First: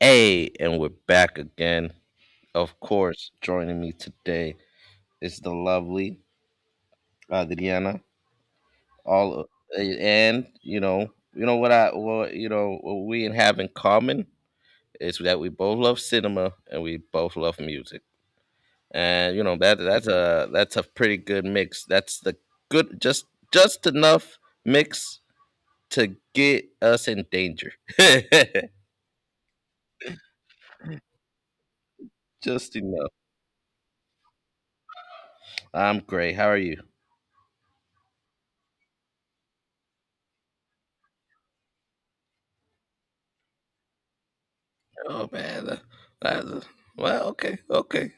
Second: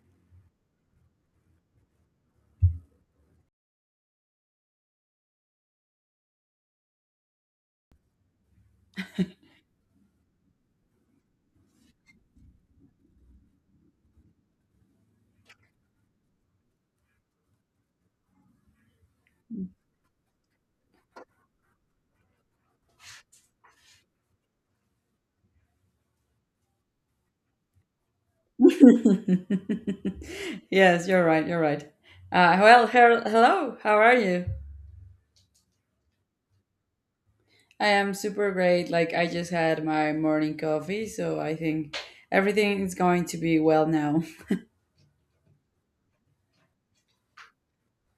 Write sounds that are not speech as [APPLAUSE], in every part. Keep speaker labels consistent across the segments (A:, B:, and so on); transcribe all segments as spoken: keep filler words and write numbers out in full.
A: Hey, and we're back again. Of course, joining me today is the lovely Adriana. All and you know, you know what I, what you know, what we have in common is that we both love cinema and we both love music. And you know that that's a that's a pretty good mix. That's the good just just enough mix to get us in danger.
B: [LAUGHS] yes, you're right. You're right.
A: [LAUGHS]
B: Uh,
A: Just
B: well,
A: enough.
B: her- hello. How are you?
A: I'm great. How are you?
B: I am super great. Like I just had my morning coffee, so I think everything is going to be well now. [LAUGHS]
A: Oh man, tha- that, well, okay, okay.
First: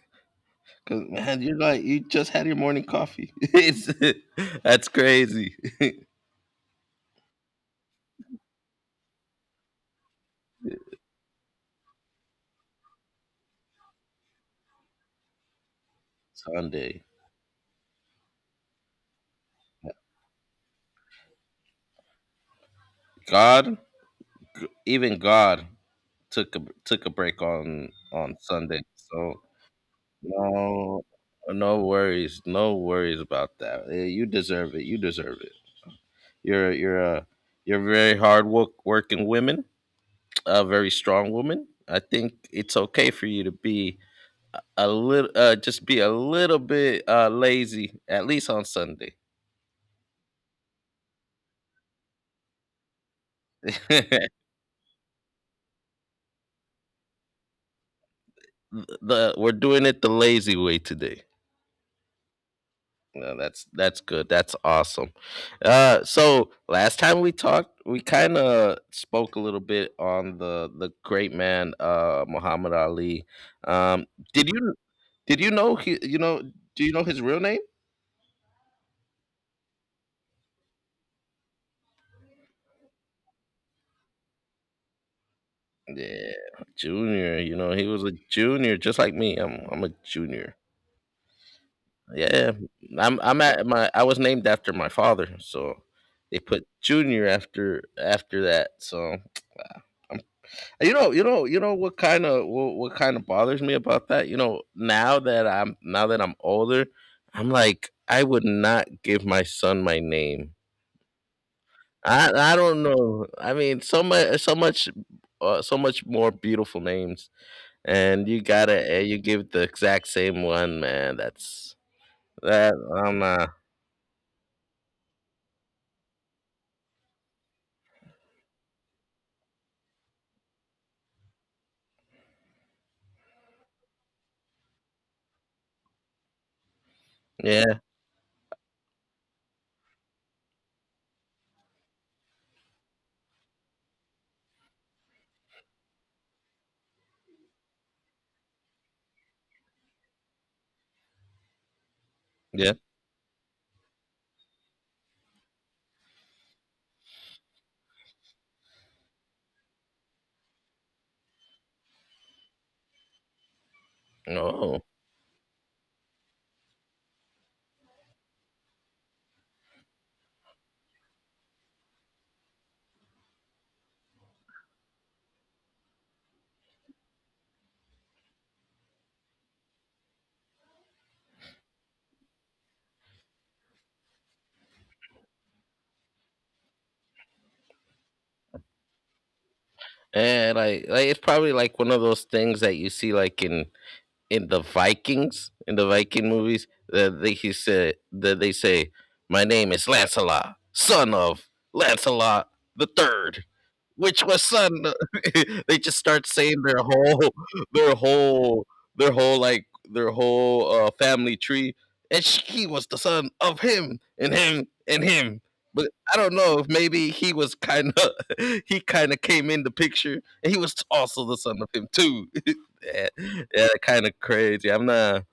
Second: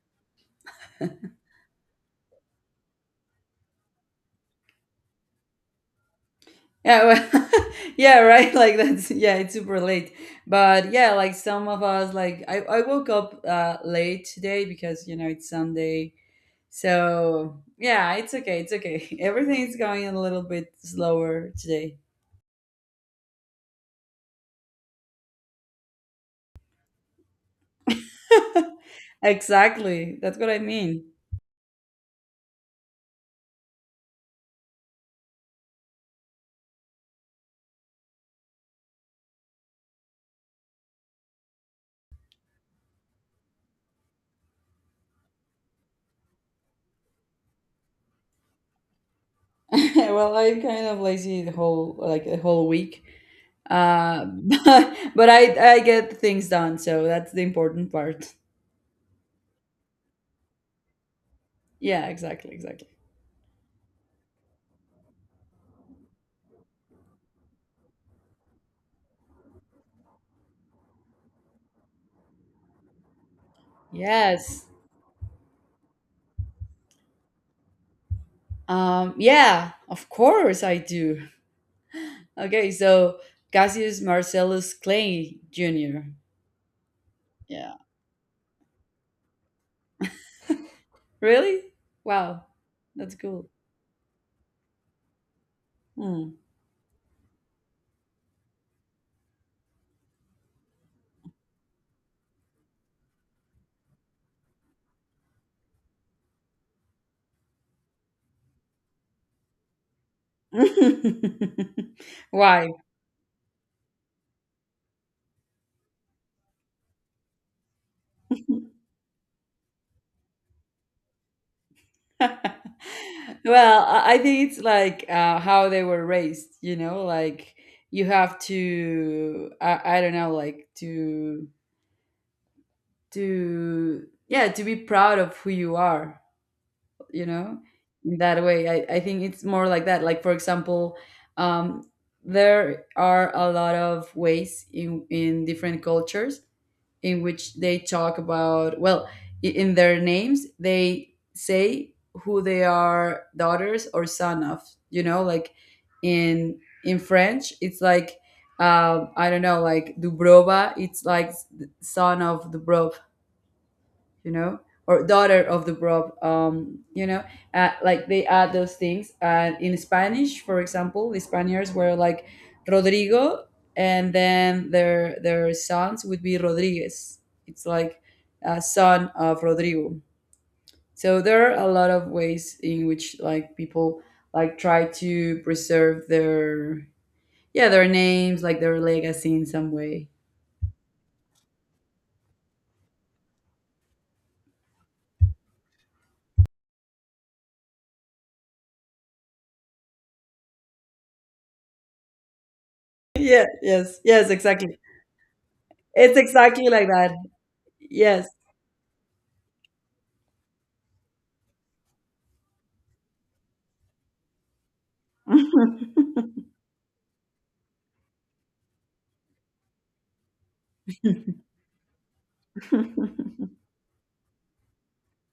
A: 'Cause, man, you're like, you just had your morning coffee. [LAUGHS] it's That's crazy.
B: Yeah, well, [LAUGHS] yeah, right. Like that's yeah, it's super late. But yeah, like some of us, like I, I woke up uh, late today because you know it's Sunday.
A: Sunday.
B: So yeah, it's okay. It's okay. [LAUGHS] Everything is going a little bit slower today.
A: God, g- even God took a took a break on on Sunday. So
B: Exactly. That's what I
A: no,
B: mean.
A: no worries, no worries about that. Eh, You deserve it. You deserve it. You're you're a you're a very hard work working woman, a very strong woman. I think it's okay for you to be a little uh just be a little bit uh lazy, at least on Sunday.
B: [LAUGHS] Well, I'm kind of lazy the whole like the whole week. Uh, [LAUGHS]
A: [LAUGHS]
B: but, but I I get things done, so that's the important part. [LAUGHS]
A: the We're doing it the lazy way today.
B: Yeah, exactly, exactly.
A: No, that's that's good. That's awesome. Uh so last time we talked, we kind of spoke a little bit on the the great man, uh Muhammad Ali. um did
B: Yes.
A: you did you know he you know do you know his real name?
B: Um, yeah, of course I do. Okay, so Cassius Marcellus Clay Junior
A: Yeah, Junior. You know,
B: Yeah.
A: he was a Junior just like me. I'm i'm a Junior.
B: Really? Wow.
A: Yeah,
B: That's
A: I'm I'm
B: cool.
A: at my I was named after my father, so
B: Hmm.
A: they put Junior after after that. So I'm, you know you know you know what kind of what, what kind of bothers me about that? You know, now that I'm now that I'm older, I'm like, I would not give my son my name.
B: [LAUGHS]
A: I I
B: Why?
A: don't know. I mean, so much so much uh, so much more beautiful names, and you gotta uh, you give the exact same one, man. That's
B: [LAUGHS]
A: that I'm not.
B: Well, I I think it's like uh, how they were raised, you know, like you have to, I, I don't know, like to, to, yeah, to be proud of who you are, you know,
A: Yeah.
B: in that way. I, I think it's more like that. Like, for example, um, there are a lot of ways in, in different cultures in which they talk about, well, i- in their names they say who they
A: Yeah.
B: are, daughters or son of. You know, like in in French it's like, um, I don't know, like Dubrova, it's like s- son of Dubrov, you know,
A: No.
B: or daughter of the Rob, um, you know, uh, like they add those things. And in Spanish, for example, the Spaniards were like Rodrigo, and then their their sons would be Rodriguez. It's like a son of Rodrigo. So there are a lot of ways in which like people like try to preserve their yeah their names, like their legacy in some way.
A: And like like it's probably like one of those things that you see like in in the Vikings, in the Viking movies, that they he said that they say, "My name is Lancelot, son of Lancelot the Third,
B: Yeah. Yes.
A: which
B: Yes.
A: was
B: Exactly.
A: son." [LAUGHS] They just
B: It's
A: start saying
B: exactly
A: their
B: like that.
A: whole, their
B: Yes.
A: whole, their whole like their whole uh, family tree, and sh- he was the son of him and him and him. But I don't know if maybe he was kind of [LAUGHS] he kind of came in the picture, and he was also the son of him too. [LAUGHS] [LAUGHS]
B: [LAUGHS]
A: Yeah, yeah, kind of crazy. I'm not.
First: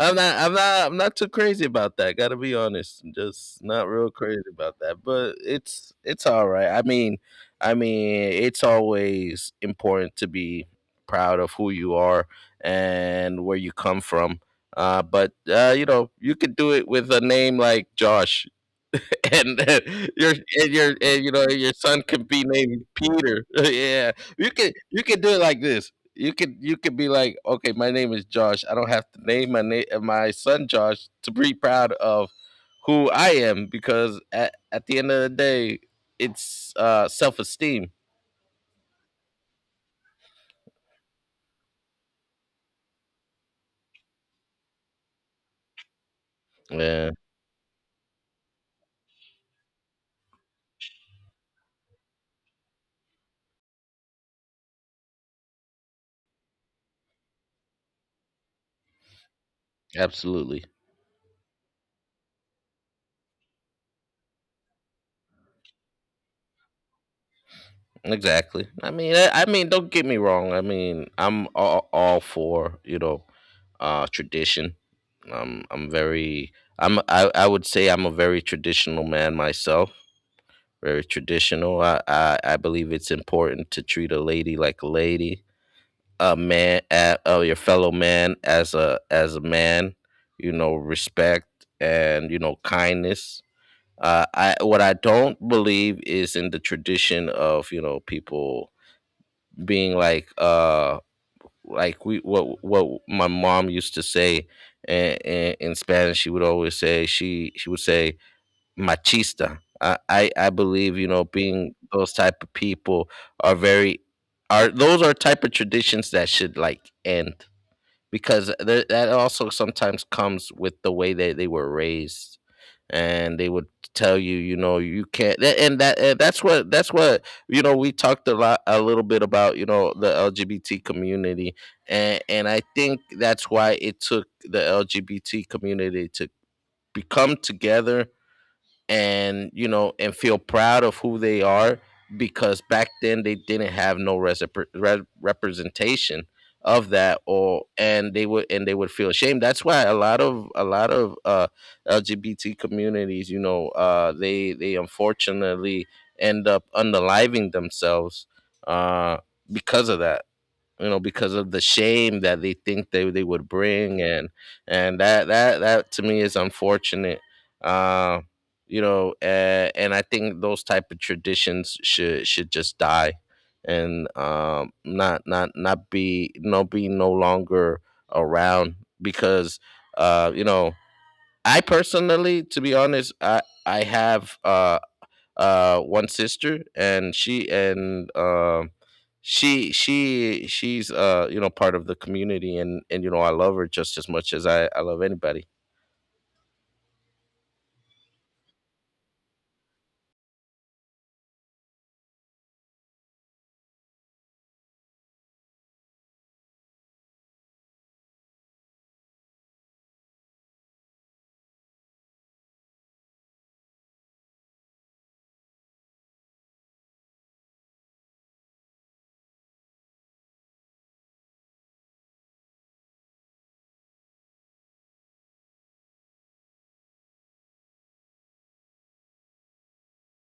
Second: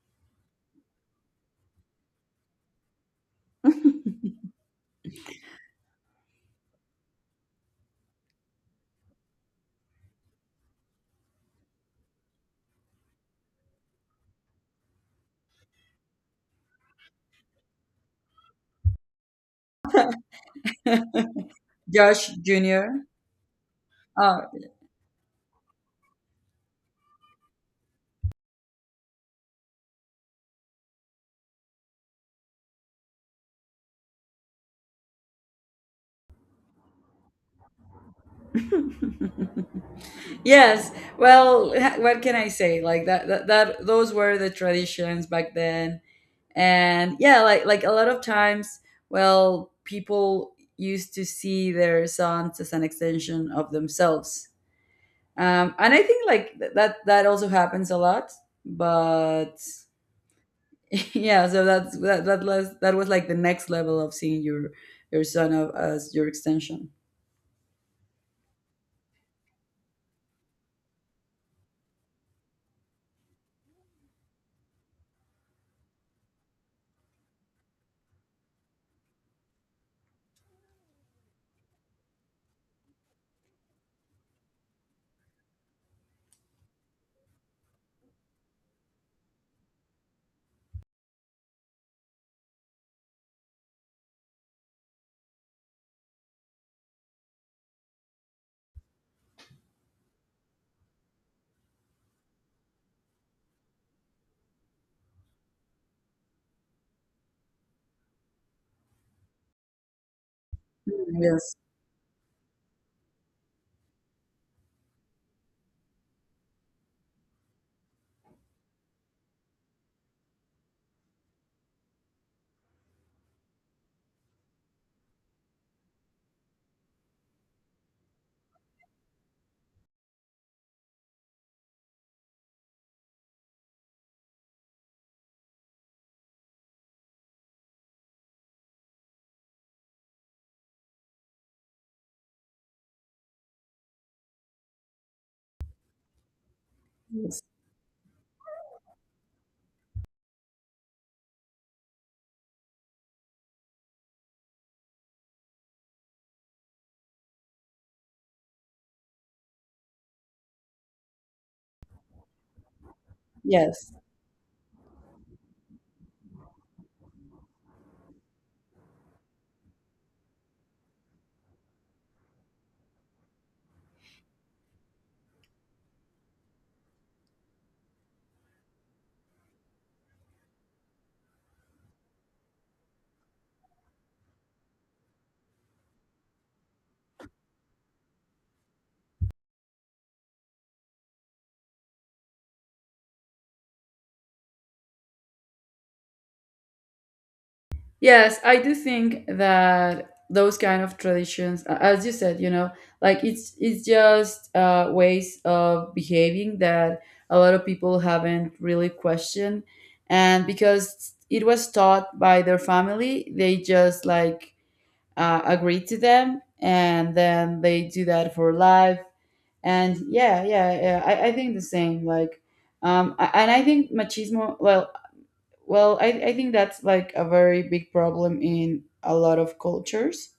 A: I'm not. I'm not. I'm not too crazy about that. Gotta be honest. I'm just not real crazy about that. But it's it's all right. I mean, I mean, it's always important to be proud of who you are and where you come from. Uh, but uh, you know, you could do it with a name like Josh. [LAUGHS] And uh, your and your and
B: [LAUGHS]
A: you know your son could
B: Josh
A: be named
B: Junior
A: Peter. [LAUGHS] Yeah,
B: Oh,
A: you could you could do it like this. You could you could be like, okay, my name is Josh. I don't have to name my name my son Josh to be proud of who I am, because at, at the end of the day, it's uh self esteem.
B: yes. Well, [LAUGHS] what can I say? Like that, that that those were the traditions back then.
A: Yeah,
B: And yeah, like like a lot of times, well, people used to see their sons as an extension of themselves. Um, and I think like th- that that also happens a lot, but
A: absolutely.
B: [LAUGHS] yeah, so that's that that was that was like the next level of seeing your your son of, as your extension.
A: Exactly. I mean, I, I mean, don't get me wrong. I mean, I'm all, all for, you know, uh, tradition. Um, I'm very. I'm. I, I would say I'm a very traditional man myself. Very traditional. I, I I believe it's important to treat a lady like a lady. A man, uh, uh, your fellow man, as a as a man. You know, respect and, you know kindness. Uh, I What I don't believe is in the tradition of, you know people being like uh like we what what my mom used to say. In, in, in Spanish she would always say, she she would say, machista. I, I I believe, you
B: Mm,
A: know,
B: yes.
A: being those type of people are very are those are type of traditions that should like end, because th- that also sometimes comes with the way that they were raised. And they would tell you, you know, you can't— tha- and that and that's what that's what, you know, we talked a lot a little bit about, you know, the L G B T community. and and I think that's why it took the L G B T community to become together and, you know and feel proud of who they are, because back then they didn't have no resep- re- representation of that.
B: Yes.
A: Or and they would and They would feel ashamed. That's why a lot of a lot of uh L G B T communities, you know, uh they they unfortunately end up underliving themselves, uh because of that, you know, because of the shame that they think they, they would
B: Yes.
A: bring. And and that that that to me is unfortunate. Uh you know uh, and I think those type of traditions should should just die and um not not not be no be no longer around, because, uh you know, I personally, to be honest, i i have uh uh one sister, and she and um she she she's, uh you know, part of the community. And, and you know, I love her just as much as i i love anybody.
B: Yes, I do think that those kind of traditions, a- as you said, you know, like it's it's just uh, ways of behaving that a lot of people haven't really questioned, and because it was taught by their family, they just like uh, agree to them, and then they do that for life. And yeah, yeah, yeah I, I think the same. Like, um, a- and I think machismo. Well, well, I, I think that's like a very big problem in a lot of cultures.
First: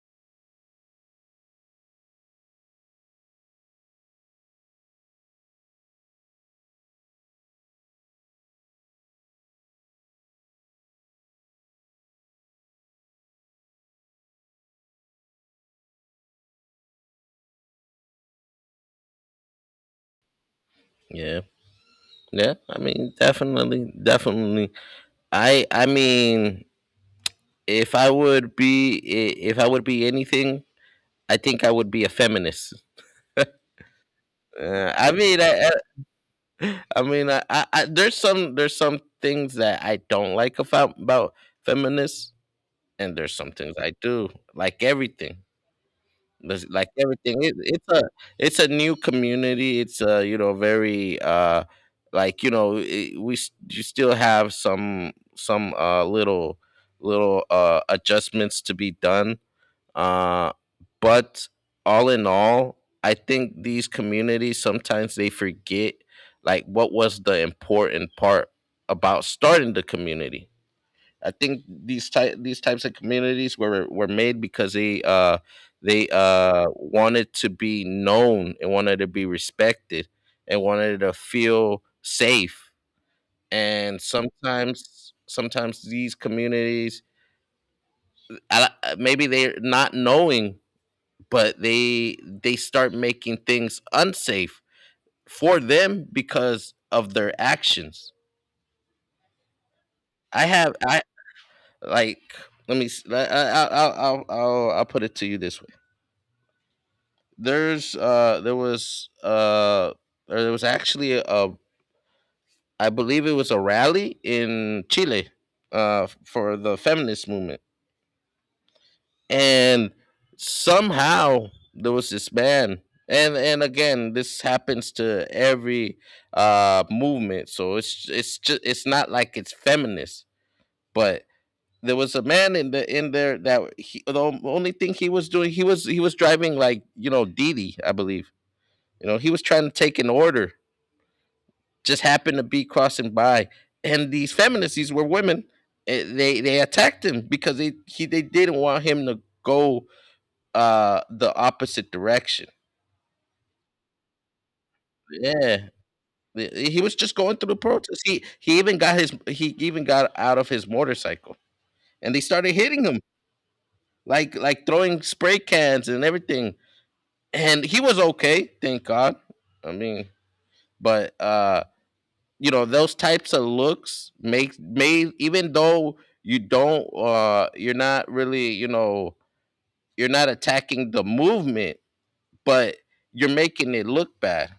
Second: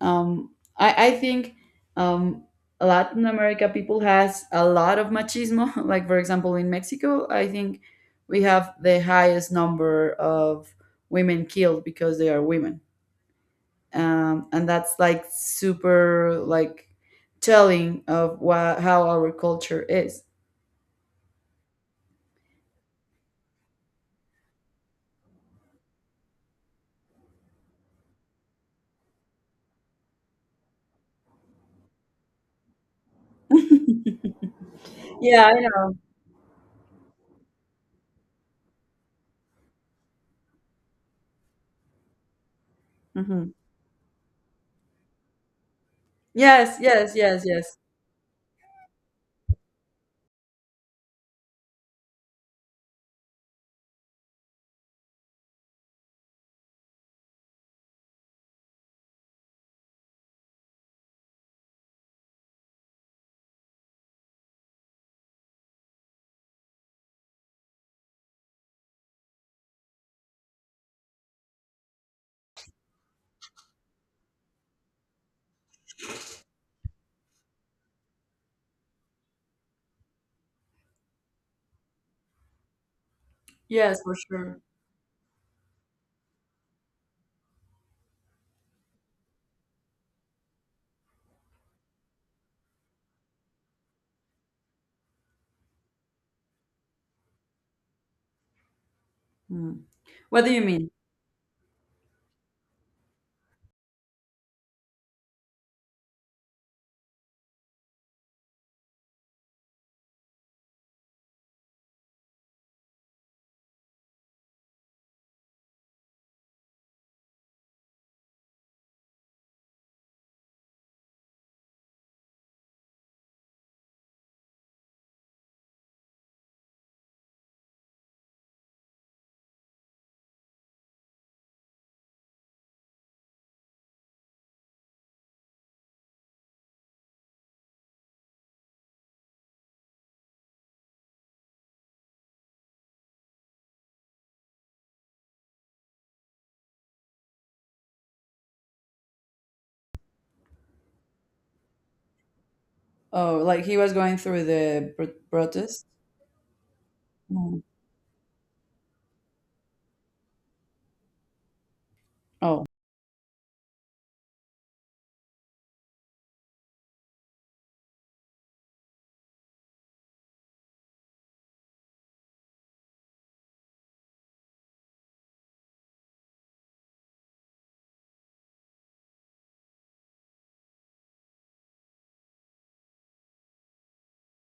B: Um, I, I think um, Latin America people has a lot of machismo. [LAUGHS] Like for example, in Mexico, I think we have the highest number of women killed because they are women, um, and that's like super like telling of wha- how our culture is.
A: Yeah, yeah, I mean, definitely, definitely. I i mean, if I would be I- if I would be anything, I think I would be a feminist.
B: [LAUGHS]
A: uh, I mean,
B: Yeah. I
A: I, I
B: know.
A: I mean, I, I, I, there's some there's some things that I don't like about about feminists, and there's
B: Mhm.
A: some things I do like everything. There's
B: Yes.
A: like
B: Yes.
A: everything.
B: Yes.
A: It,
B: Yes.
A: it's a it's a new community. It's a you know very uh like you know it, we s- You still have some some uh little little uh adjustments to be done. Uh, but all in all, I think these communities sometimes they forget like what was the important part about starting the community. I think these ty- these types of communities were were made because they uh they uh wanted to be known and wanted to be respected and wanted to feel safe. And
B: Yes. For sure.
A: sometimes sometimes these communities— I, I- maybe they're not knowing, but they they start making things unsafe for them because of their actions.
B: Mm. What
A: I
B: do you
A: have
B: mean?
A: I like let me s- I, I, I'll, I'll, I'll, I'll put it to you this. there's uh there was uh there was actually— a I believe it was a rally in Chile uh for the feminist movement. And somehow, there was this man. And and again, this happens to every uh movement, so it's it's just it's not like it's feminist. But there was a man in the in there that— he, the only thing he was doing, he was he was driving, like, you know, Didi, I believe. You know, he was trying to take an order, just happened to be crossing by. And these feminists— these were women— eh, they they attacked him because they he they didn't want him to go uh the opposite direction.
B: Oh, like he was going through the pr-
A: Yeah,
B: protest?
A: he he was just going through the
B: Mm.
A: protest. He he even got his he even got out of his motorcycle, and they started
B: Oh,
A: hitting him, like like throwing spray cans and everything. And he was okay, thank God. I mean, but uh you know, those types of looks make may even though you don't uh you're not really, you know, you're not attacking the movement, but you're making it look bad.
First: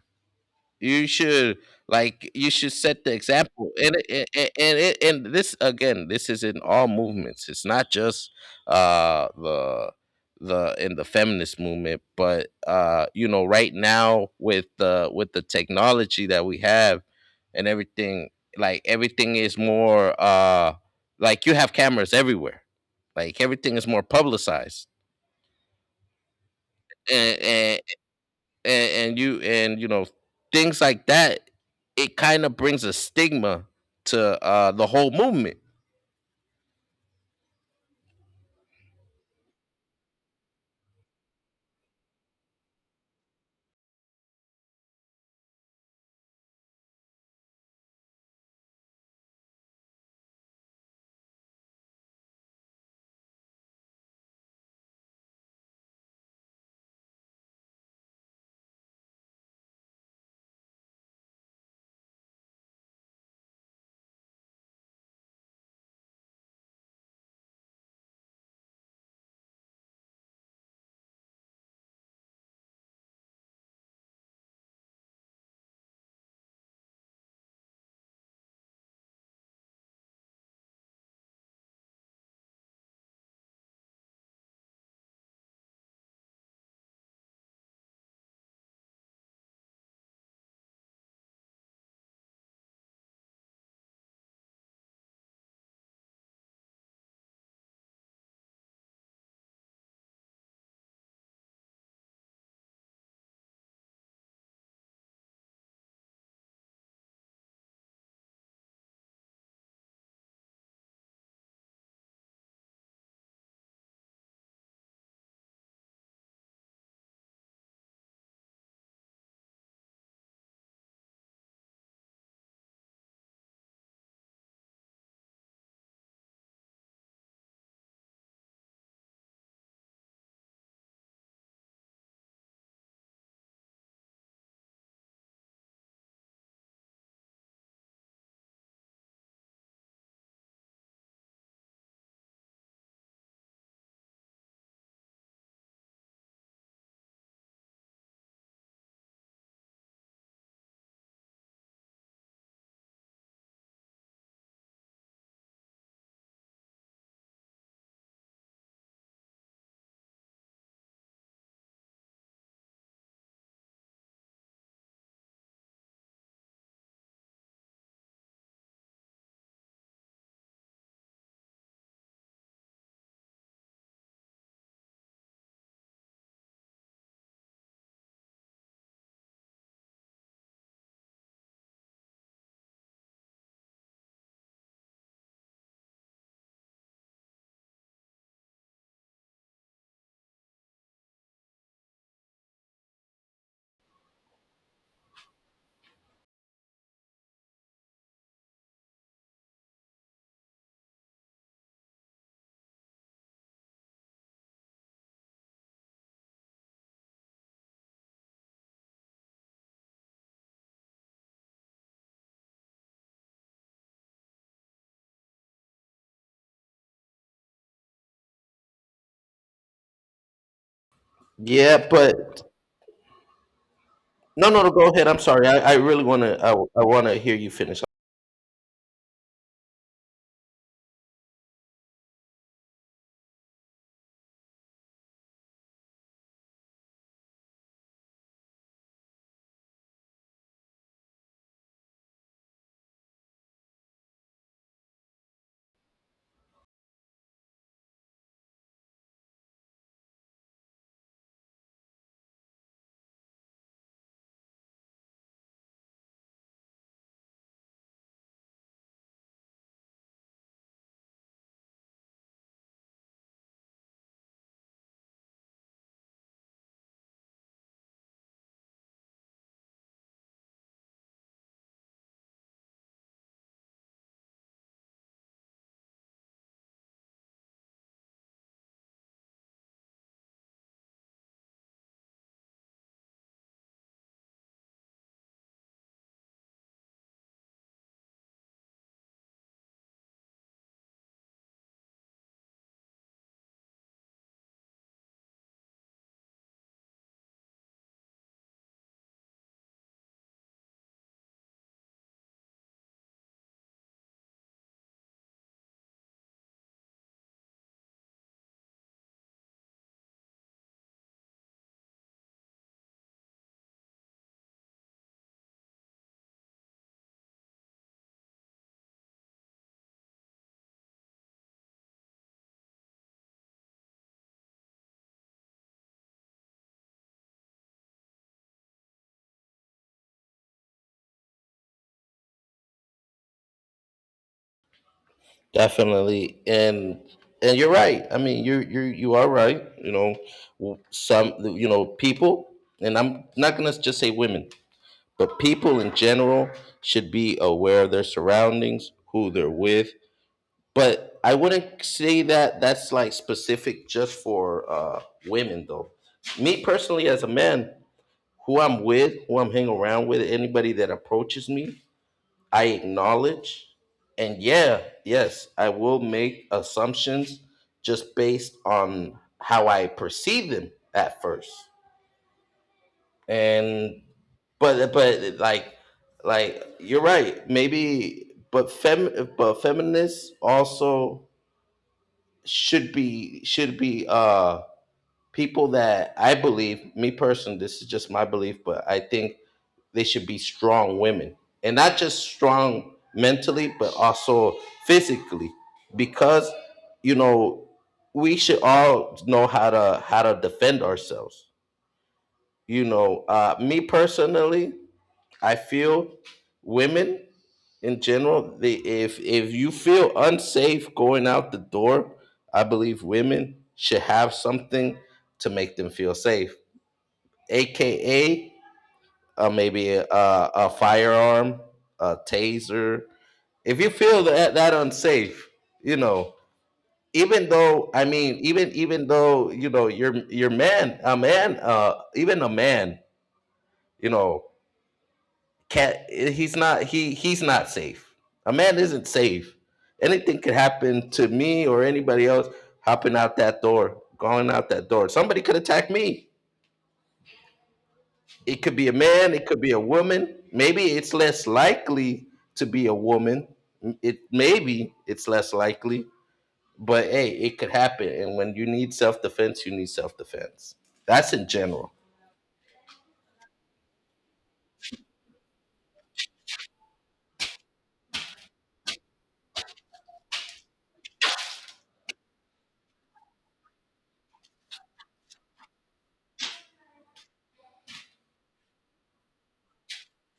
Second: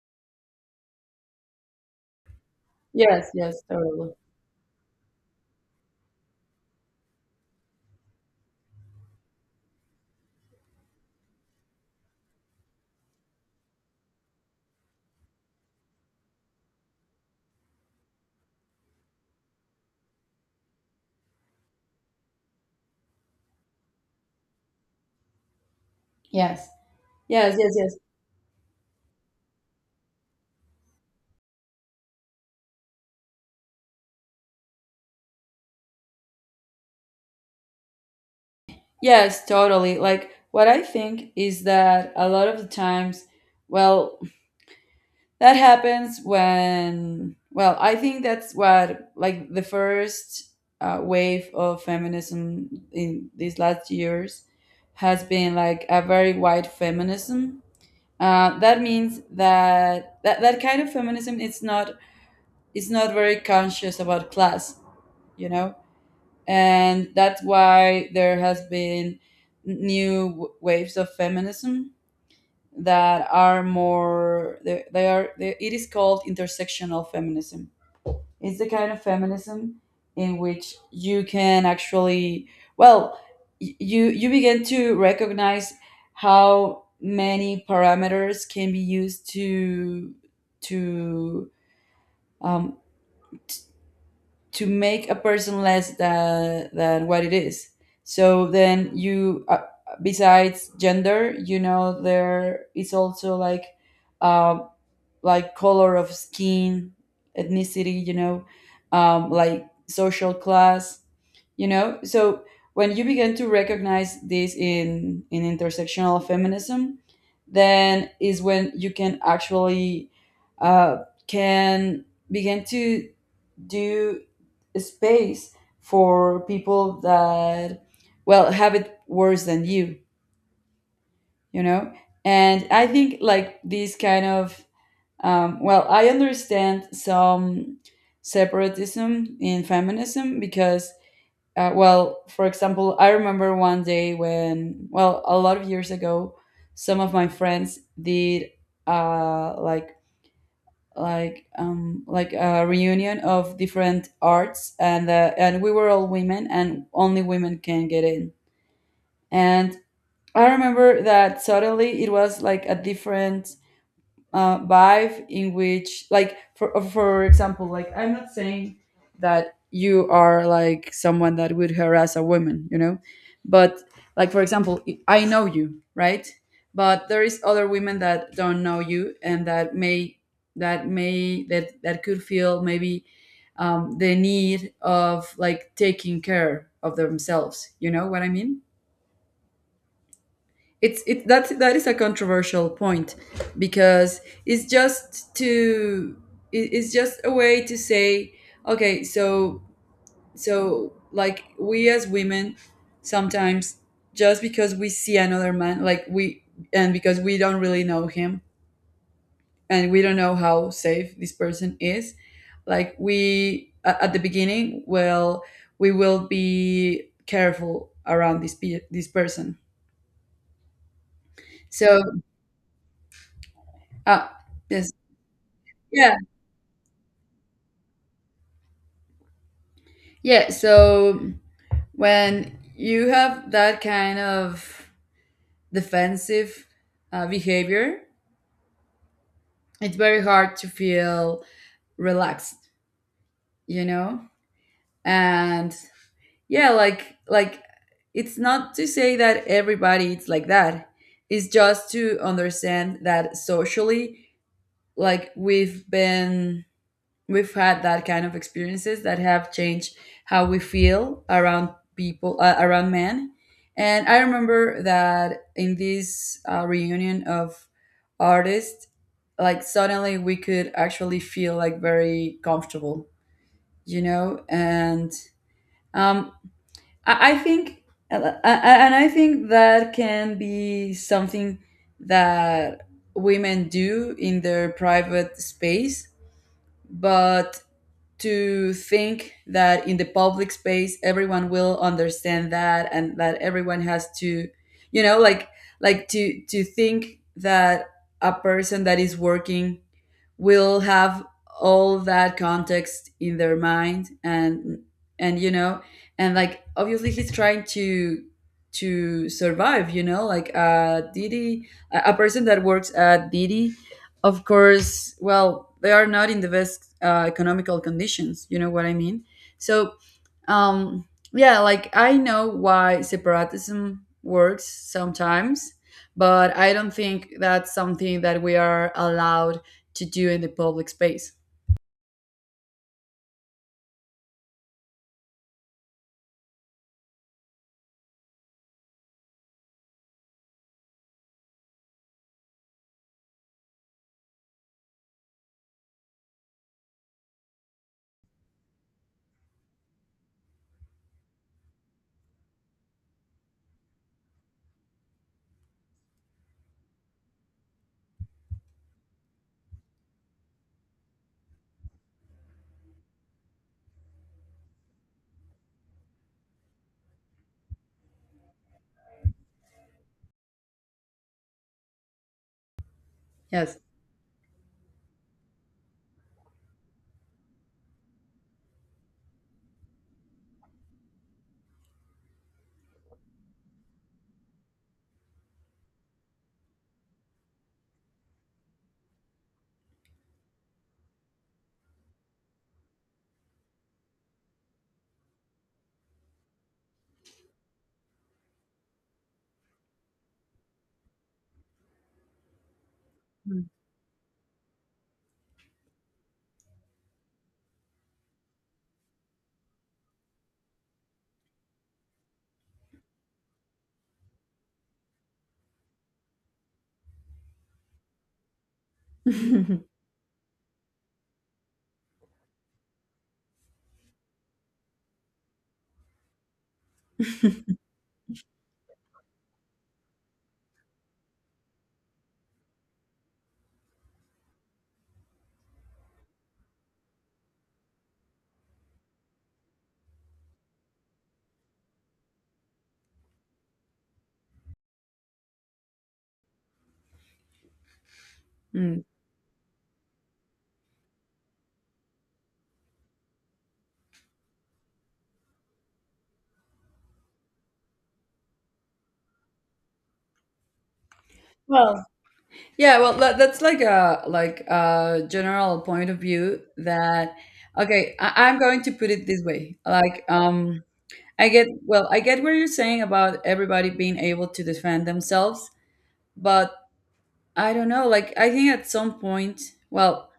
A: you should like you should set the
B: yes, yes,
A: example. And
B: totally.
A: it, and and, it, and this, again, this is in all movements. It's not just uh the the in the feminist movement. But uh you know, right now with the with the technology that we have and everything, like everything is more, uh like you have cameras everywhere, like everything is more publicized.
B: Yes, yes, yes,
A: and
B: yes.
A: and, and you and you know, things like that, it kind of brings a stigma to uh the whole movement.
B: Yes, totally. Like, what I think is that a lot of the times, well, that happens when, well, I think that's what, like, the first uh, wave of feminism in these last years has been like a very white feminism. Uh, that means that, that that kind of feminism it's not, it's not very conscious about class, you know, and that's why there has been new w- waves of feminism that are more they, they are they, it is called intersectional feminism. It's the kind of feminism in which you can actually, well, y- you you begin to recognize how many parameters can be used to to um, to make a person less than than what it is. So then you, uh, besides gender, you know, there is also like. Um, like color of skin, ethnicity, you know, um, like social class, you know. So when you begin to recognize this in in intersectional feminism, then is when you can actually uh, can begin to do space for people that well have it worse than you, you know. And I think like these kind of, um, well, I understand some separatism in feminism because, uh, well, for example, I remember one day when, well, a lot of years ago, some of my friends did uh, like like um, like a reunion of different arts, and uh, and we were all women, and only women can get in. And I remember that suddenly it was like a different uh, vibe in which like for uh, for example like I'm not saying that you are like someone that would harass a woman, you know, but like for example I know you, right? But there is other women that don't know you and that may that may that that could feel maybe um, the need of like taking care of themselves, you know what I mean? It's it that that is a controversial point because it's just to, it- it's just a way to say, okay, so so like we as women sometimes, just because we see another man like we, and because we don't really know him and we don't know how safe this person is, like we a- at the beginning, well, we will be careful around this pe- this person,
A: Yeah,
B: so
A: but
B: uh,
A: no, no, no. Go
B: yes.
A: ahead. I'm sorry. I, I really
B: Yeah,
A: want to. I, I want to hear you finish.
B: yeah, so when you have that kind of defensive uh, behavior, it's very hard to feel relaxed, you know? And yeah, like like it's not to say that everybody it's like that. It's just to understand that socially like we've been, we've had that kind of experiences that have changed how we feel around people, uh, around men. And I remember that in this uh, reunion of artists, like suddenly we could actually feel like very comfortable, you know. And um i, I think, uh, uh, and I think that can be something that women do in their private space, but to think that in the public space everyone will understand that and that everyone has to, you know, like like to to think that a person that is working will have all that context in their mind, and and you know, and like obviously he's trying to to survive, you know, like uh Didi, a a person that works at Didi, of course, well, they are not in the best uh, economical conditions, you know what I mean. So um yeah, like I know why separatism works sometimes, but I don't think that's something that we are allowed to do in the public space.
A: Definitely. And and you're right. I mean, you you you are right. You know, w- some, you know, people— and I'm not gonna just say women, but people in general— should be aware of their surroundings, who they're with. But I wouldn't say that that's like specific just for, uh, women though. Me personally, as a man, who I'm with, who I'm hanging around with, anybody that approaches me, I acknowledge, and yeah, yes, I will make assumptions just based on how I perceive them at first.
B: Yes.
A: And but but like like you're right, maybe, but fem but feminists also should be should be uh people that— I believe, me personally, this is just my belief, but I think they should be strong women. And not just strong mentally, but also physically. Because, you know, we should all know how to how to defend ourselves. You know, uh me personally, I feel women in general, they, if if you feel unsafe going out the door, I believe women should have something to make them feel safe, aka uh, maybe
B: [LAUGHS]
A: a, a firearm, a taser. If you feel that that unsafe, you know, even though I mean, even even though you know, you're you're man, a man, uh, even a man, you know, Cat, he's not he he's not safe. A man isn't safe. Anything could happen to me or anybody else hopping out that door, going out that door. Somebody could attack me. It could be a
B: Mm.
A: man, it could be a woman. Maybe it's less likely to be a woman. It maybe it's less likely, but hey, it could happen. And when you need self defense, you need self defense. That's in general.
B: Well, yeah, well, that, that's like a like a general point of view that, okay, I, I'm going to put it this way. Like, um, I get, well, I get what you're saying about everybody being able to defend themselves, but I don't know. Like, I think at some point, well,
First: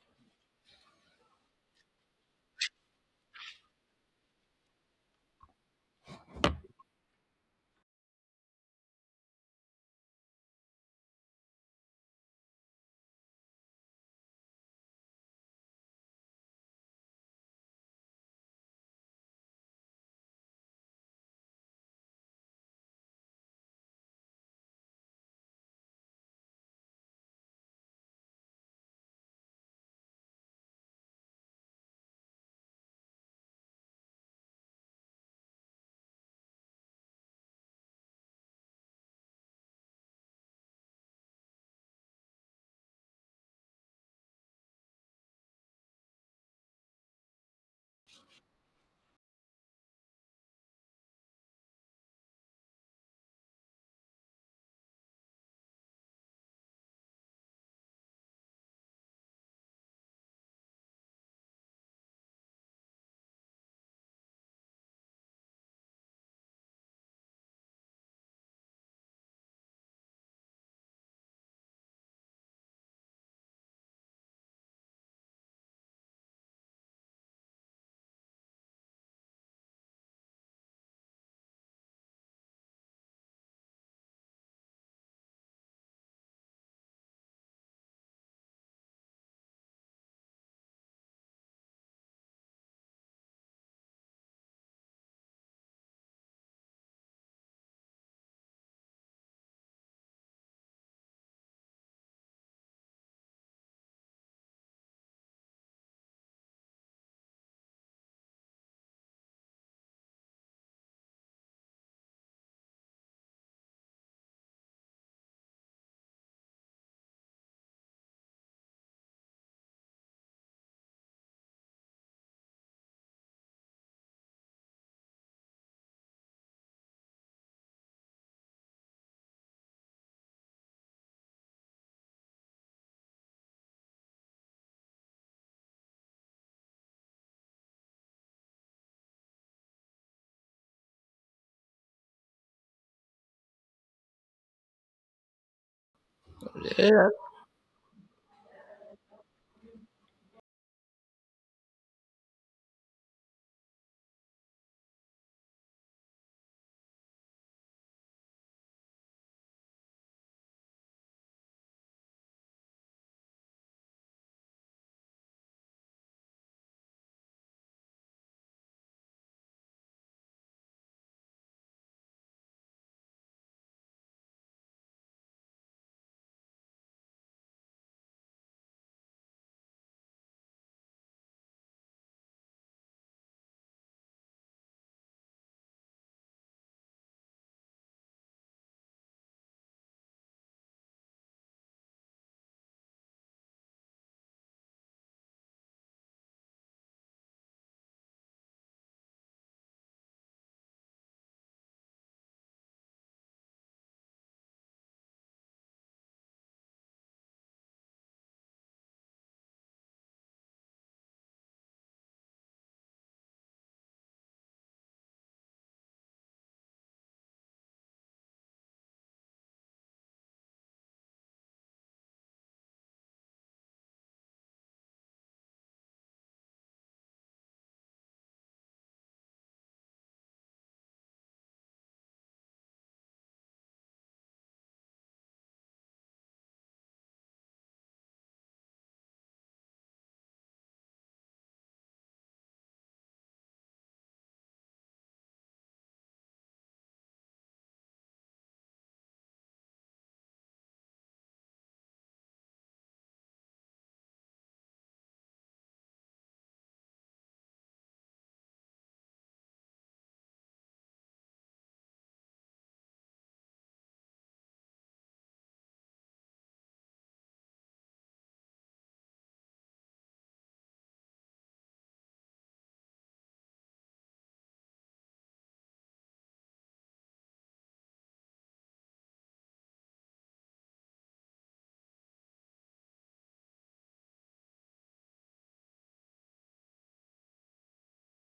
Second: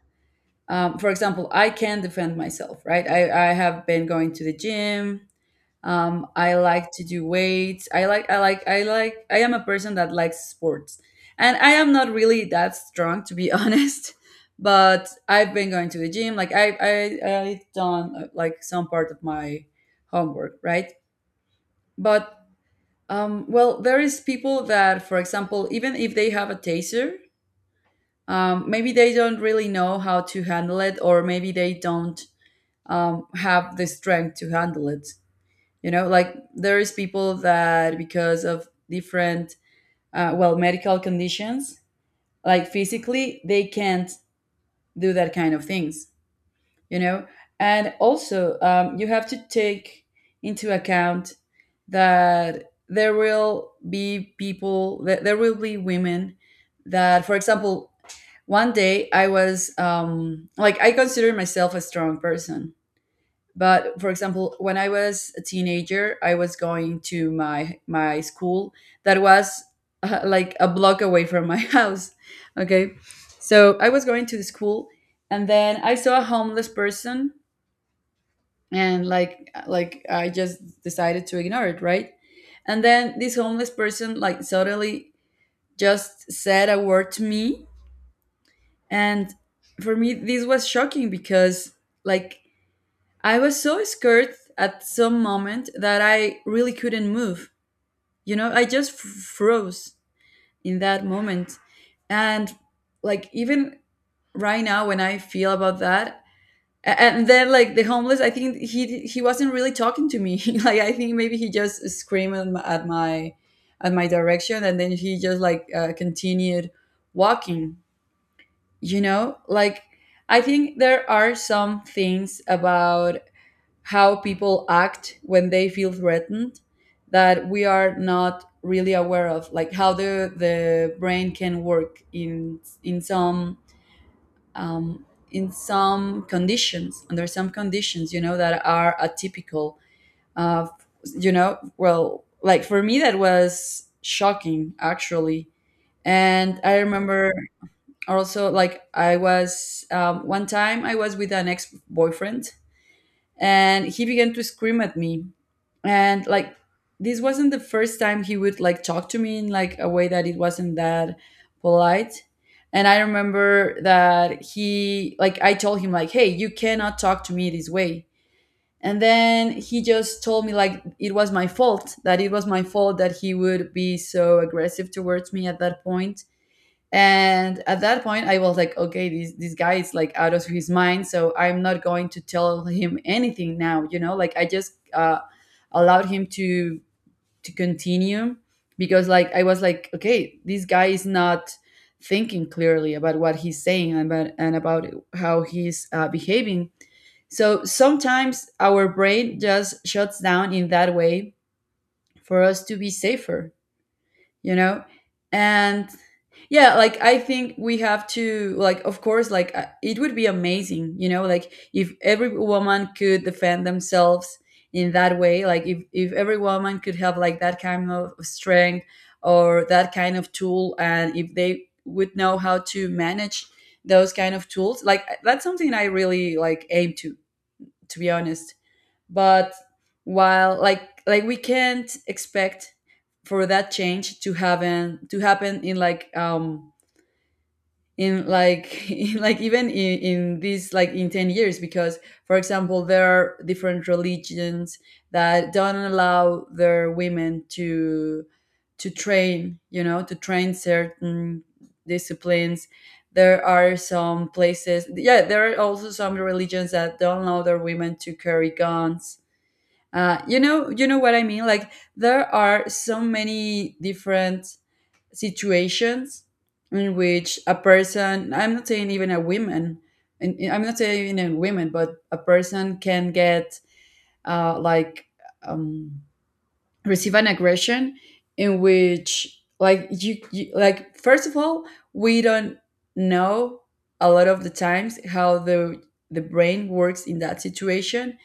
B: um, for example, I can defend myself, right? I I have been going to the gym. Um, I like to do weights. I like I like I like I am a person that likes sports. And I am not really that strong to be [LAUGHS] honest, but I've been going to the gym. Like I I I've done uh, like some part of my homework, right? But um well, there is people that for example, even if they have a taser, um maybe they don't really know how to handle it or maybe they don't um have the strength to handle it, you know, like there is people that because of different uh, well medical conditions, like physically they can't do that kind of things, you know. And also um, you have to take into account that there will be people, that there will be women that, for example, one day I was, um, like I consider myself a strong person, but for example when I was a teenager I was going to my my school that was [LAUGHS] uh, like a block away from my [LAUGHS] house, okay? So I was going to the school and then I saw a homeless person, and like like I just decided to ignore it, right? And then this homeless person like suddenly just said a word to me. And for me this was shocking because like I was so scared at some moment that I really couldn't move. You know, I just f- froze in that moment. And like even right now when I feel about that, a- and then like the homeless, I think he he wasn't really talking to me. [LAUGHS] Like I think maybe he just screamed at my at my, at my direction, and then he just like uh, continued walking. You know, like I think there are some things about how people act when they feel threatened, that we are not really aware of, like how the the brain can work in in some um, in some conditions under some conditions, you know that are atypical of. You know well, like for me that was shocking, actually. And I
A: Yeah.
B: remember, also, like, I was um, one time I was with an ex-boyfriend, and he began to scream at me. And like this wasn't the first time he would like talk to me in like a way that it wasn't that polite. And I remember that he like I told him, like, "Hey, you cannot talk to me this way." And then he just told me like it was my fault, that it was my fault that he would be so aggressive towards me at that point. And at that point I was like, okay, this this guy is like out of his mind, so I'm not going to tell him anything now. You know like, I just uh, allowed him to to continue, because like I was like, okay, this guy is not thinking clearly about what he's saying, and about and about how he's uh, behaving. So sometimes our brain just shuts down in that way for us to be safer, you know and yeah, like I think we have to, like, of course, like, uh, it would be amazing, you know like if every woman could defend themselves in that way. Like if, if every woman could have like that kind of strength or that kind of tool, and if they would know how to manage those kind of tools, like uh, that's something I really like aim to to be honest. But, while like, like we can't expect for that change to happen to happen in like um in like [LAUGHS] in like even in, in this, like, in ten years. Because for example, there are different religions that don't allow their women to to train you know to train certain disciplines. There are some places, yeah. There are also some religions that don't allow their women to carry guns. Uh, you know you know what I mean? Like there are so many different situations in which a person, I'm not saying even a woman, and and I'm not saying even women, but a person can get uh, like, um, receive an aggression, in which like you, you like, first of all, we don't know a lot of the times how the the brain works in that situation.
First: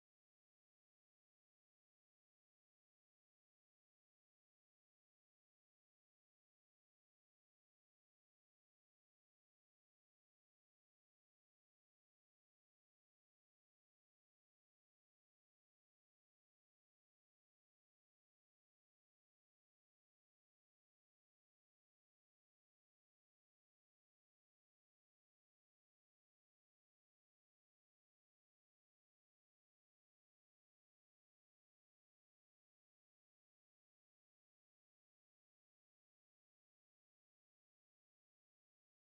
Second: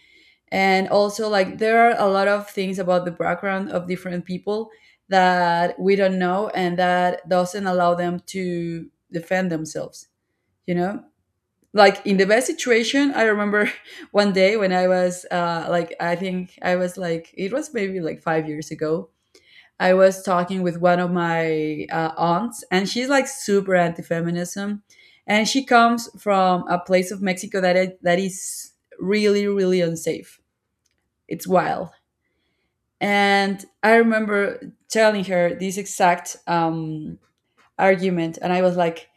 B: And also like there are a lot of things about the background of different people that we don't know and that doesn't allow them to defend themselves you know like in the best situation, I remember [LAUGHS] one day when I was uh, like, I think I was like, it was maybe like five years ago. I was talking with one of my uh, aunts, and she's like super anti-feminism. And she comes from a place of Mexico that, it, that is really really unsafe. It's wild. And I remember telling her this exact um, argument, and I was like,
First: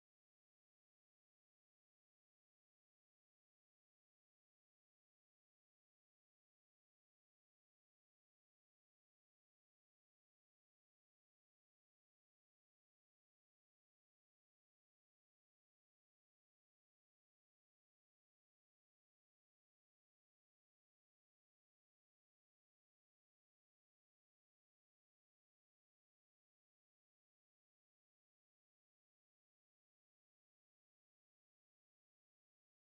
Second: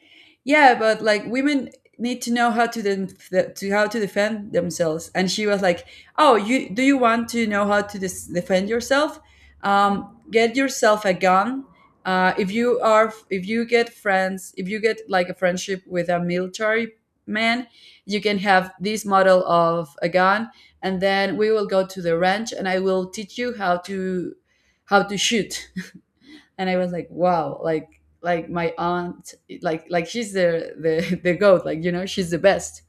B: "Yeah, but like women need to know how to de- to how to defend themselves." And she was like, "Oh, you do you want to know how to dis- defend yourself? Um, get yourself a gun. Uh, if you are if you get friends, if you get like a friendship with a military man, you can have this model of a gun, and then we will go to the ranch, and I will teach you how to." How to shoot. And I was like, wow, like, like my aunt, like, like she's the the [LAUGHS] the goat, like, you know, she's the best.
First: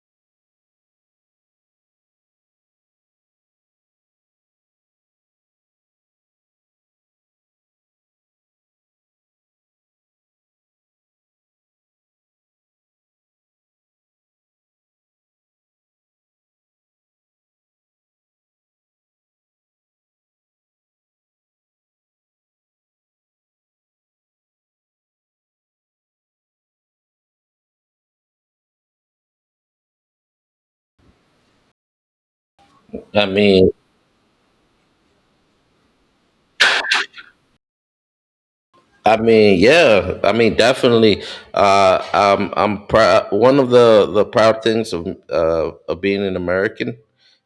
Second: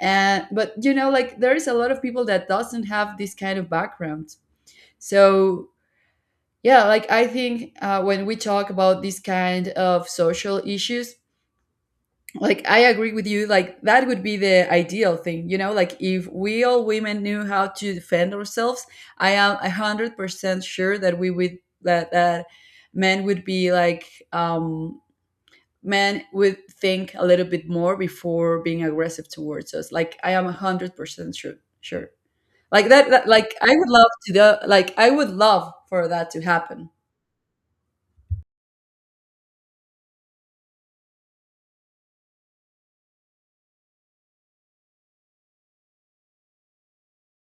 B: And but, you know, like there is a lot of people that doesn't have this kind of background. So yeah, like I think, uh, when we talk about this kind of social issues, like, I agree with you. Like that would be the ideal thing, you know, like if we all women knew how to defend ourselves, I am a hundred percent sure that we would that that men would be like um men would think a little bit more before being aggressive towards us. Like I am a hundred percent sure, sure. Like that,
A: I
B: that, like I
A: mean,
B: would love to do. Like I would love for that to happen.
A: I mean, yeah. I mean, definitely. Uh, I'm, I'm proud. One of the, the proud things of uh, of being an American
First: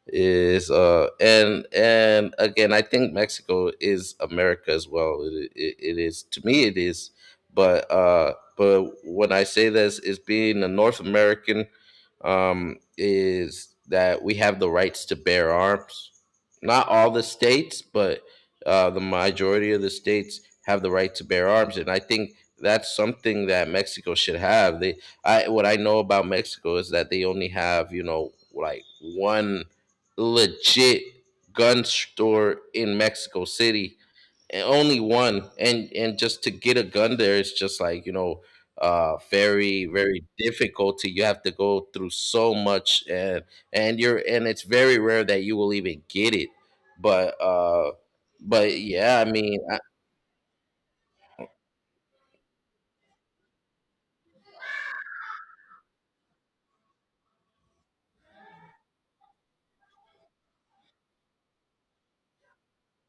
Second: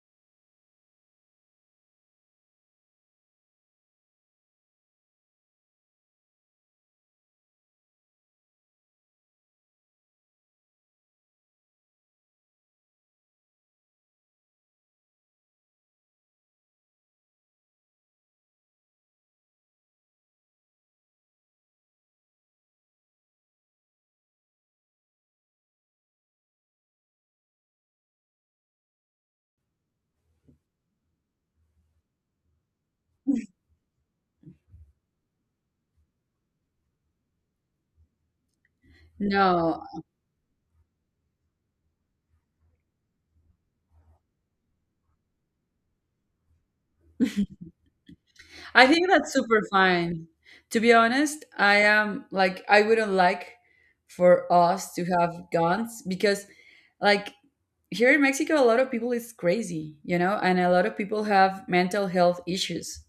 A: is, uh, and and again, I think Mexico is America as well. It, it, it is to me, it is. But uh, but when I say this, is being a North American, um, is that we have the rights to bear arms. Not all the states, but uh, the majority of the states have the right to bear arms. And I think that's something that Mexico should have. They I What I know about Mexico is that they only have, you know, like one legit gun store in Mexico City, and only one. And and just to get a gun there is just, like, you know, uh
B: No,
A: very very difficult to, you have to go through so much. and and you're and it's very rare that you will even get it. But uh but
B: I think
A: yeah, I
B: that's
A: mean,
B: super
A: I,
B: fine. To be honest, I am, like, I wouldn't like for us to have guns, because like here in Mexico a lot of people is crazy, you know, and a lot of people have mental health issues.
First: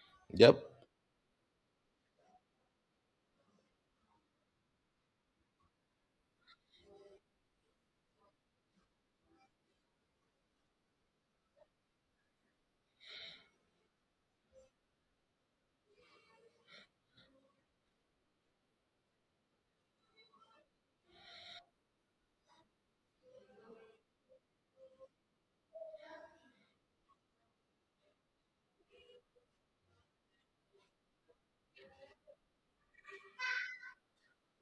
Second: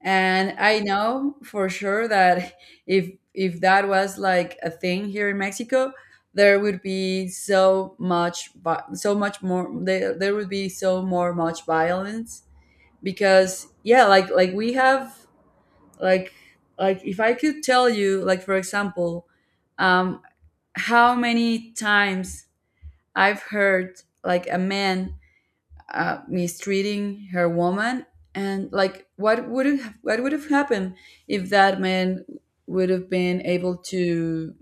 B: And
A: yep.
B: I know for sure that if if that was like a thing here in Mexico, there would be so much vi- so much more there, there would be so more much violence, because yeah, like, like we have, like, like if I could tell you, like, for example, um how many times I've heard like a man uh, mistreating her woman. And like what would have what would have happened if that man would have been able to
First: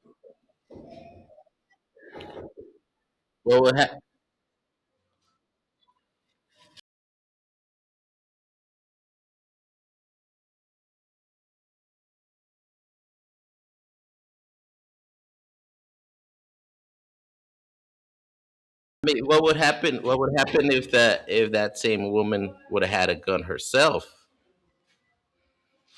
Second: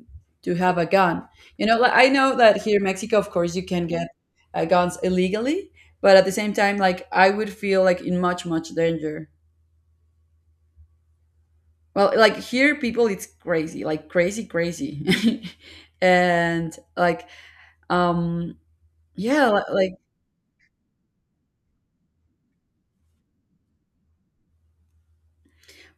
B: to have a gun, you know like I know that here in Mexico of course you
A: What would
B: can
A: hap-,
B: get uh, guns illegally. But at the same time like I would feel like in much much danger. Well, like here people it's crazy, like crazy crazy, [LAUGHS] and like um
A: I mean, what
B: yeah,
A: would
B: li- like.
A: happen? What would happen if that if that same woman would have had a gun herself?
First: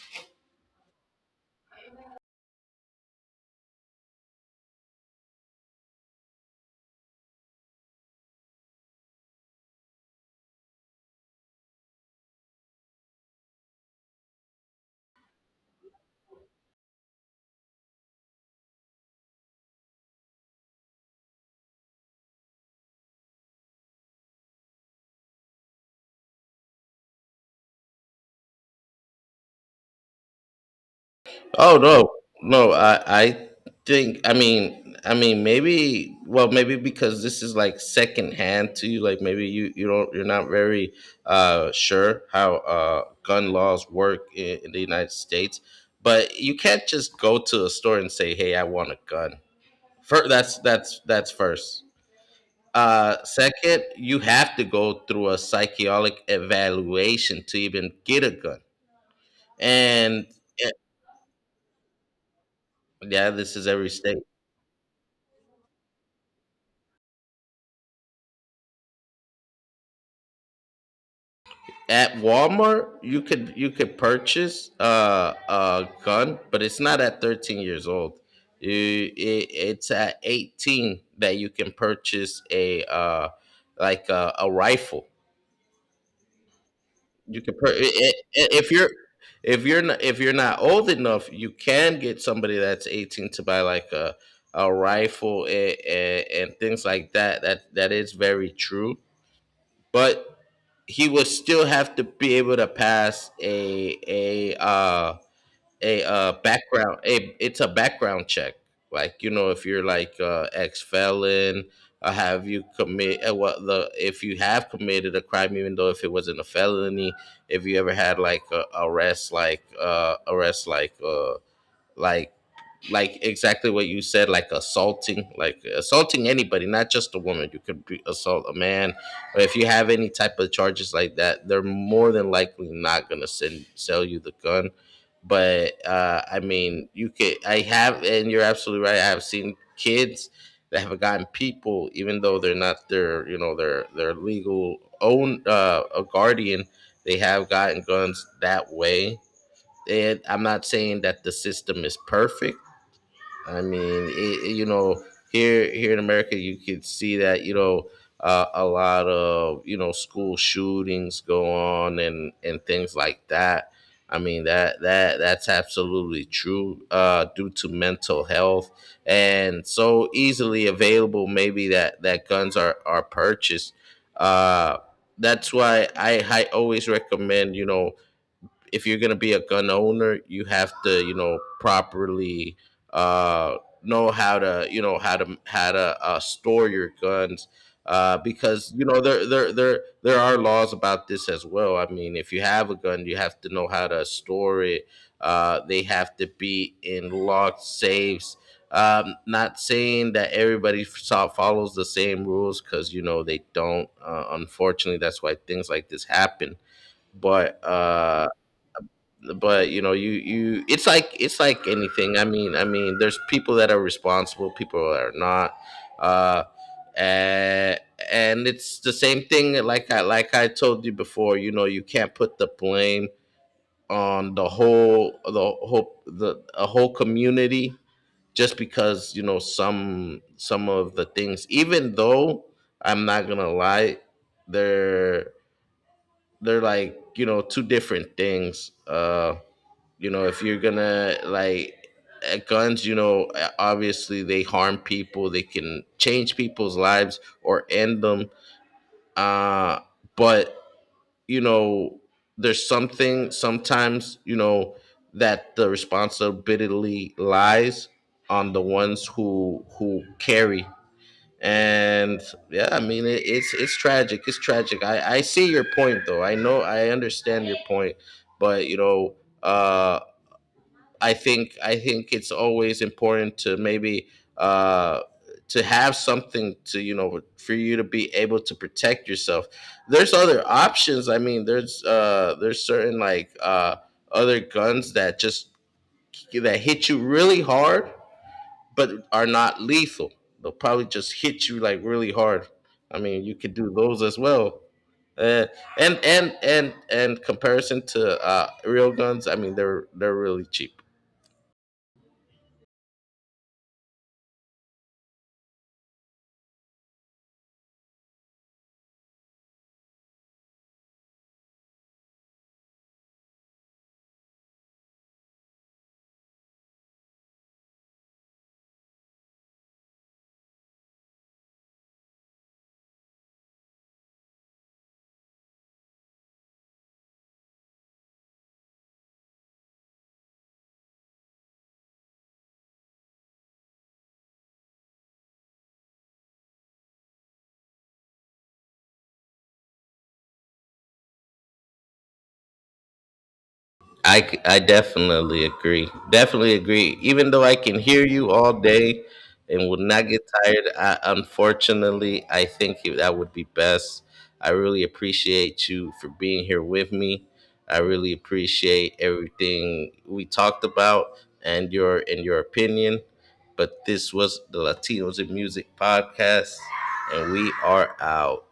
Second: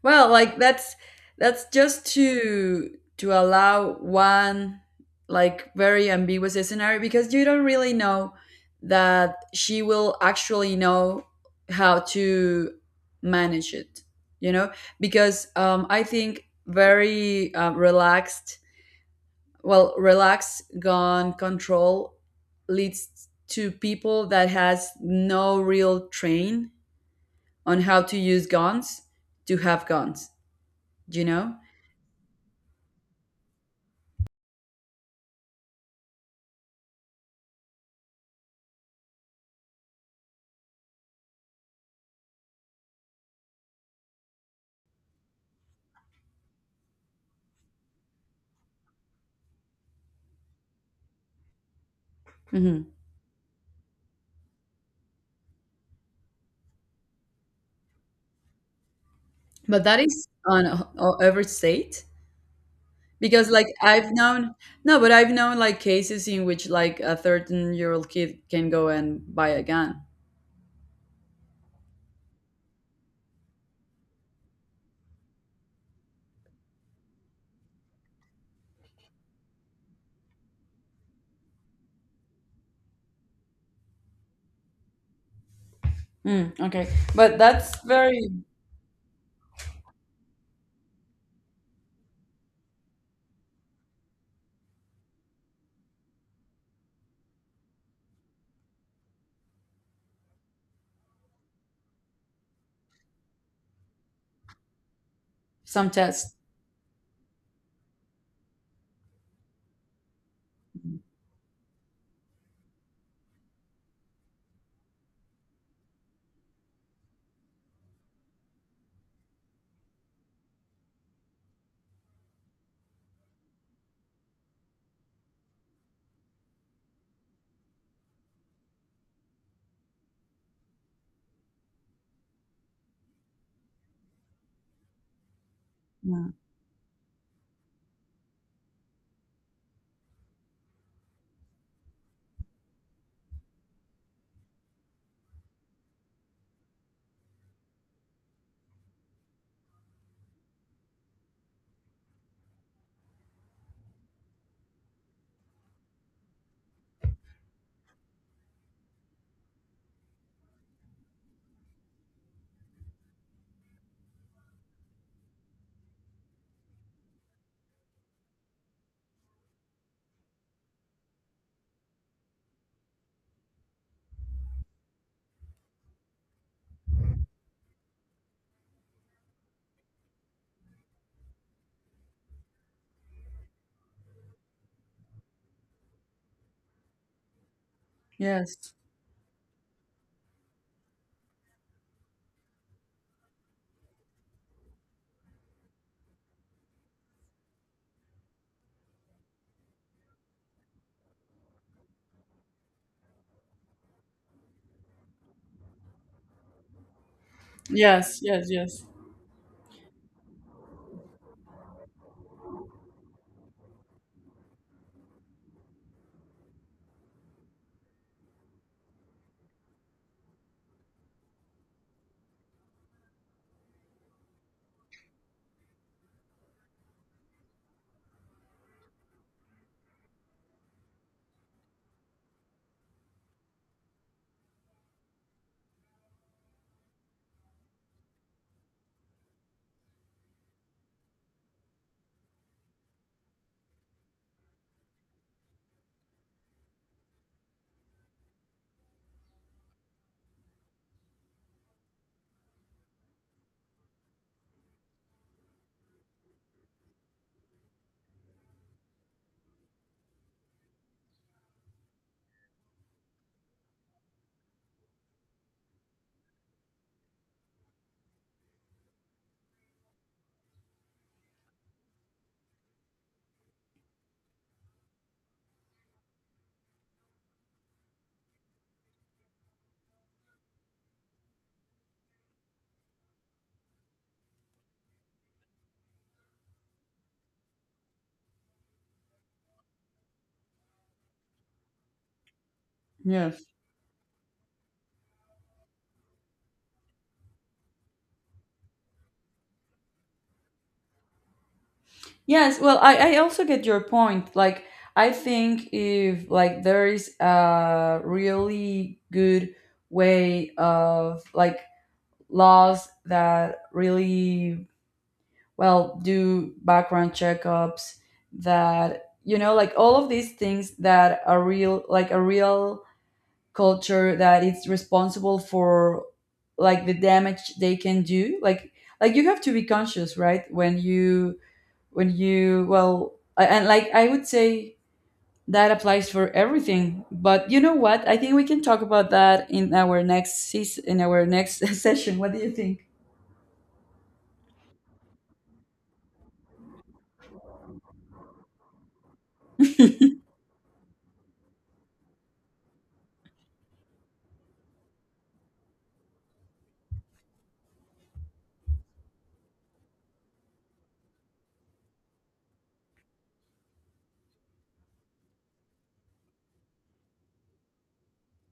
B: Well, like that's that's just to to allow one like very ambiguous scenario, because you don't really know that she will actually know how to manage it, you know? Because um, I think very uh, relaxed, well, relaxed gun control leads to people that has no real train on how to use guns to have guns, you know?
A: Oh no, no. I I think, I mean I mean maybe, well maybe because this is like secondhand to you. Like, maybe you you don't you're not very uh sure how uh gun laws work in, in the United States. But you can't just go to a store and say, "Hey, I want a gun." First, that's that's that's first.
B: Hmm.
A: Uh, second, you have to go through a psychologic evaluation to even get a gun.
B: But that
A: And
B: is on
A: eh,
B: a- o- every state.
A: yeah,
B: Because,
A: this
B: like,
A: is every
B: I've
A: state.
B: known. No, but I've known, like, cases in which like a thirteen-year-old kid can go and buy a gun.
A: At Walmart, you could you could purchase uh, a gun, but it's not at thirteen years old. You- it- it's at eighteen that you can purchase a, uh, like a, a rifle.
B: Mm, okay, but
A: You can per- I-
B: that's
A: I-
B: very
A: if you're If you're not, if you're not old enough, you can get somebody that's eighteen to buy like a, a rifle, and, and, and things like that. That that is very true, but he would still have to be able to pass a a uh
B: some
A: a uh
B: test.
A: background a it's a background check. Like, you know, if you're like, uh ex felon, uh, have you commit, uh, what the if you have committed a crime, even though if it wasn't a felony, if you ever had like a arrest, like uh arrest like uh like like exactly what you said, like assaulting like assaulting anybody, not just a woman. You could be, assault a man, or if you have any type of charges like that, they're more than likely not going to send sell you the gun. But uh
B: Mm,
A: I mean, you could. I have, and you're absolutely right, I have seen kids that have gotten people, even though they're not their, you know, their their legal own uh a guardian, they have gotten guns that way. And I'm not saying that the system is perfect. I mean, it, it- you know, here here in America, you could see that, you know, uh, a lot of, you know, school shootings go on and and things like that. I mean that that that's absolutely true, uh, due to mental health and so easily available. Maybe that that guns are are purchased. Uh, that's why I I always recommend, you know, if you're gonna be a gun owner, you have to, you know, properly, uh, know how to, you know, how to how to uh, store your guns. Uh, because
B: yes,
A: you know there there there there are laws about this as well. I mean, if you have a gun, you have to know how to store it. Uh, they have to be in locked safes. Um, not saying that everybody fo- follows the same rules, because you know they don't. Uh, unfortunately, that's why things like this happen. But
B: yes,
A: uh,
B: yes, yes,
A: but you know, you you, it's like, it's like anything. I mean i mean there's people that are responsible, people that are not, uh and, and it's the same thing. Like i like I told you before, you know, you can't put the blame on the whole the whole the a whole community, just because, you know, some some of the things. Even though I'm not gonna lie, they're they're like, you know, two different things. Uh you know if you're gonna like, uh, guns, you know, uh, obviously they harm people, they can change people's lives or end them. Uh but you know, there's something, sometimes, you know, that the responsibility lies on the ones who who carry. And yeah, I mean, it, it's, it's tragic it's tragic. I I see your point though, I know, I understand your point, but you know, uh I think, I think it's always important to maybe, uh, to have something to, you know, for you to be able to protect yourself. There's other options. I mean, there's uh, there's certain like, uh, other guns that just that hit you really hard but are not lethal. They'll probably just hit you, like, really hard. I mean, you
B: yes,
A: could do those as well. Uh, and, and and and comparison to, uh, real guns, I mean, they're they're really cheap.
B: yes. Well, I I also get your point. Like, I think if like there is a really good way of, like, laws that really well do background checkups, that you know like all of these things that are real, like a real culture that it's responsible for, like the damage they can do, like, like you have to be conscious, right, when you, when you well, a- and like I would say that applies for everything. But you know what? I think we can talk about that in our next season in our next [LAUGHS] session. What do you think?
A: I, c- I definitely agree. Definitely agree. Even though I can hear you all day and would not
B: [LAUGHS]
A: get tired, I, unfortunately, I think it- that would be best. I really appreciate you for being here with me. I really appreciate everything we talked about, and your and your opinion. But this was the Latinos in Music podcast, and we are out.